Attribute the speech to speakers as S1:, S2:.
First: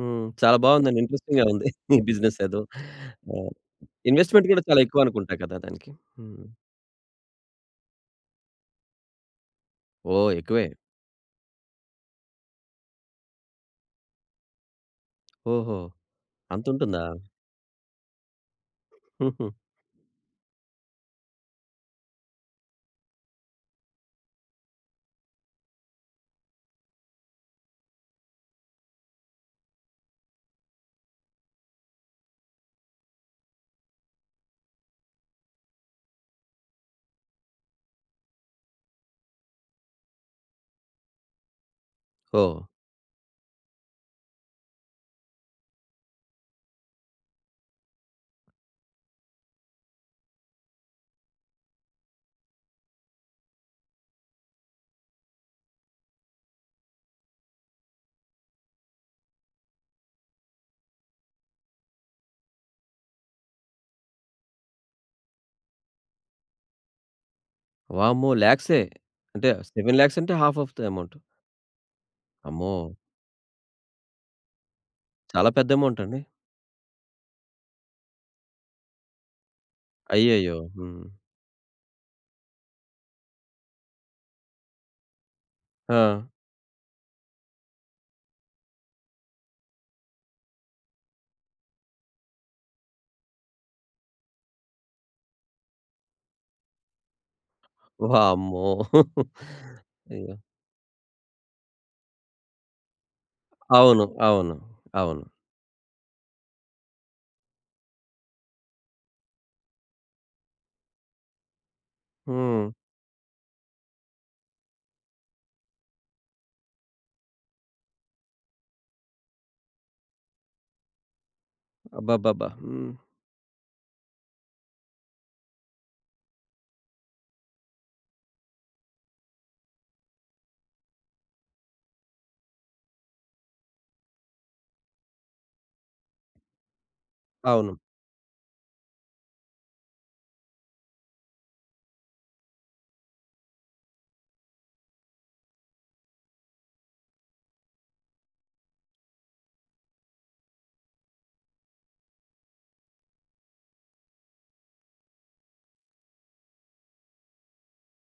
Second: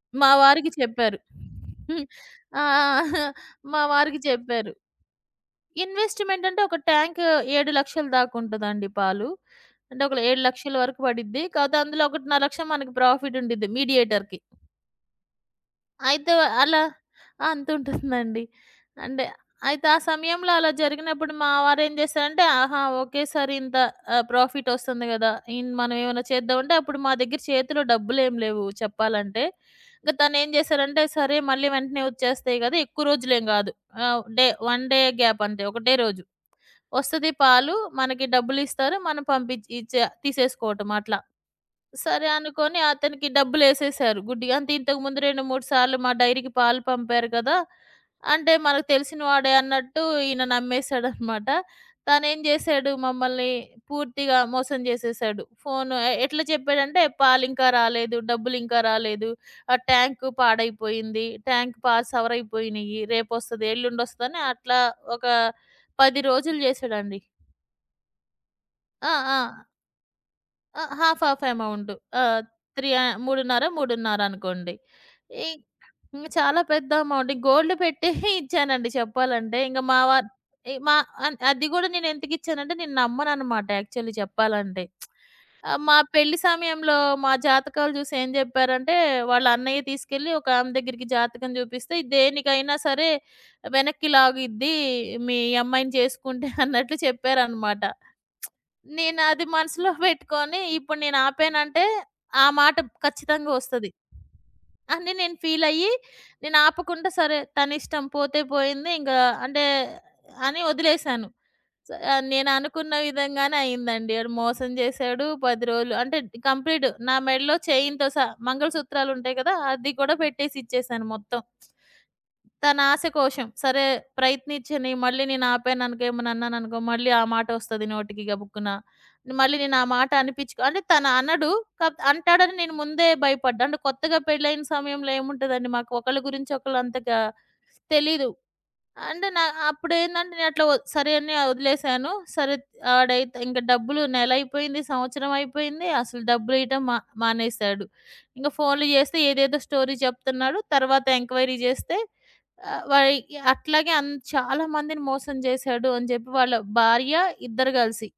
S1: హ్మ్.
S2: మా
S1: చాలా
S2: వారికి
S1: బావుందండి.
S2: చెప్పారు.
S1: ఇంట్రెస్టింగ్‌గా ఉంది. ఈ
S2: హ్మ్,
S1: బిజినెస్ ఏదో.
S2: ఆహ్,
S1: ఆ!
S2: మా వారికి
S1: ఇన్వెస్ట్‌మెంట్ గూడా
S2: చెప్పారు.
S1: చాలా ఎక్కువనుకుంటా గదా! దానికి. హ్మ్.
S2: ఇన్వెస్ట్‌మెంటంటే, ఒక టాంకు 7,00,000ల దాకుంటదండి పాలు. అంటే ఒకేల
S1: ఓహ్!
S2: ఏడు
S1: ఎక్కువే.
S2: లక్షల వరకు బడిద్ది. కాపోతే అందులో 1,50,000 మనకు ప్రాఫిటుండిద్ది మీడియేటర్‌కి.
S1: ఓహో!
S2: అయితే అలా
S1: అంతుంటుందా?
S2: ఆ! అంతుంటుందండి. అంటే,
S1: హుహు.
S2: అయితే ఆ సమయంలో అలా జరిగినప్పుడు మా వారేం జేసారంటే ఆహా! ఒకేసారి ఇంత ఆహ్, ప్రాఫిటొస్తుంది గదా! ఇన్ మనవేవన్నా చేద్దామంటే అప్పుడు మా దగ్గర చేతిలో డబ్బులేమి లేవు చెప్పాలంటే. ఇంక తనేం జేసారంటే, సరే. మళ్ళీ వెంటనే ఒచ్చేస్తాయి గదా! ఎక్కువ రోజులేం గాదు. ఆహ్, డే వన్ డే గ్యాపంతే. ఒకటే రోజు. ఒస్తది పాలు, మనకి డబ్బులిస్తారు. మనం పంపిచ్చి ఇచ్చా తీసేసుకోవటం అట్లా. సరే!
S1: ఓహ్!
S2: అనుకోని అతనికి డబ్బులేసేసారు గుడ్డిగా. అంటే ఇంతకుముందు రెండు, మూడు సార్లు మా డైరీకి పాలు పంపారు కదా! అంటే మనకు తెలిసిన వాడే అన్నట్టు ఈయన నమ్మేసాడనమాట. తనేం జేసాడు మమ్మల్ని, పూర్తిగా మోసం జేసేసాడు. ఫోను ఎ ఎట్లా చెప్పాడంటే, "పాలింకా రాలేదు. డబ్బులింకా రాలేదు. ఆ ట్యాంకు పాడైపోయింది. Tank pass సవరయిపోయినయి. రేపొస్తది, ఎల్లుండొస్తది" అని అట్లా ఒక 10 రోజులు జేసాడండి.
S1: వామ్మో! లాక్సే!
S2: ఆ!
S1: అంటే,
S2: ఆ!
S1: 7,00,000 అంటే హాఫ్ ఆఫ్ ద
S2: ఆ!
S1: Amount.
S2: Half, half amount. Ah,
S1: అమ్మో!
S2: 3 య 3.5, 3.5 అనుకోండి. ఇ
S1: చాలా పెద్ద అమౌంటండి.
S2: ఇంగ చాలా పెద్ద అమౌంట్, గోల్డ్ పెట్టి ఇచ్చానండి చెప్పాలంటే. ఇంక మా వారు
S1: అయ్యయ్యో!
S2: ఇ మా
S1: హ్మ్.
S2: అన్ అది గూడా నేనెందుకు ఇచ్చానంటే, నేను నమ్మననమాట యాక్చువల్లీ చెప్పాలంటే. ఆహ్, మా
S1: ఆ!
S2: పెళ్లి సమయంలో మా జాతకాలు జూసి ఏం జెప్పారంటే వాళ్ళ అన్నయ్య తీసుకెళ్ళి ఒకామె దగ్గరికి జాతకం జూపిస్తే, "ఇది దేనికైనా సరే వెనక్కి లాగిద్ది మీ అమ్మాయిని చేసుకుంటే" అన్నట్లు చెప్పారనమాట.
S1: వామ్మో!
S2: నేనది మనసులో
S1: అయ్యో!
S2: పెట్టుకొని ఇప్పుడు నేను ఆపానంటే ఆ మాట ఖచ్చితంగా ఒస్తది.
S1: అవును. అవును.
S2: అని
S1: అవును.
S2: నేను ఫీలయ్యి నేను ఆపకుండా సరే. తనిష్టం పోతే పోయింది. ఇంకా అంటే అని ఒదిలేశాను. స
S1: హ్మ్.
S2: నేననుకున్న విధంగానే అయిందండి. ఆడు మోసం జేశాడు. 10 రోలు అంటే, డి కంప్లీటు నా మెడలో చైన్‌తో సహా మంగళసూత్రాలుంటాయి గదా! అది కూడా పెట్టేసిచ్చేశాను మొత్తం.
S1: అబ్బబ్బబ్బా!
S2: తన
S1: హ్మ్.
S2: ఆస కోశం. సరే. ప్రయత్నిచ్చని మళ్ళీ నేనాపాననుకో, ఏమన్నా అన్నాననుకో, మళ్ళీ ఆ మాటొస్తది నోటికి గబుక్కున. మళ్ళీ నేను ఆ మాట అనిపిచ్చుకో అంటే తను అనడు. కాపోతే అంటాడని నేను ముందే భయపడ్డా. అంటే కొత్తగా పెళ్లయిన సమయంలో ఏముంటదండి. మాకు ఒకళ్ళ గురించి ఒకళ్ళు అంతగా
S1: అవును.
S2: తెలీదు. అంటే న అప్పుడేందంటే నేనట్లా ఒద్ సరే. అని ఒదిలేసాను సరే. త్ ఆడైతే ఇంక డబ్బులు నెలయిపోయింది. సంవత్సరం అయిపోయింది. అసలు డబ్బులియ్యటం మ మానేసాడు. ఇంక ఫోన్లు జేస్తే ఏదేదో స్టోరీ చెప్తున్నాడు. తరువాత ఎంక్వైరీ జేస్తే ఆహ్, వయ్ అట్లాగే అన్ చాలా మందిని మోసం జేసాడు అని జెప్పి వాళ్ళ భార్య ఇద్దరు గలిసి.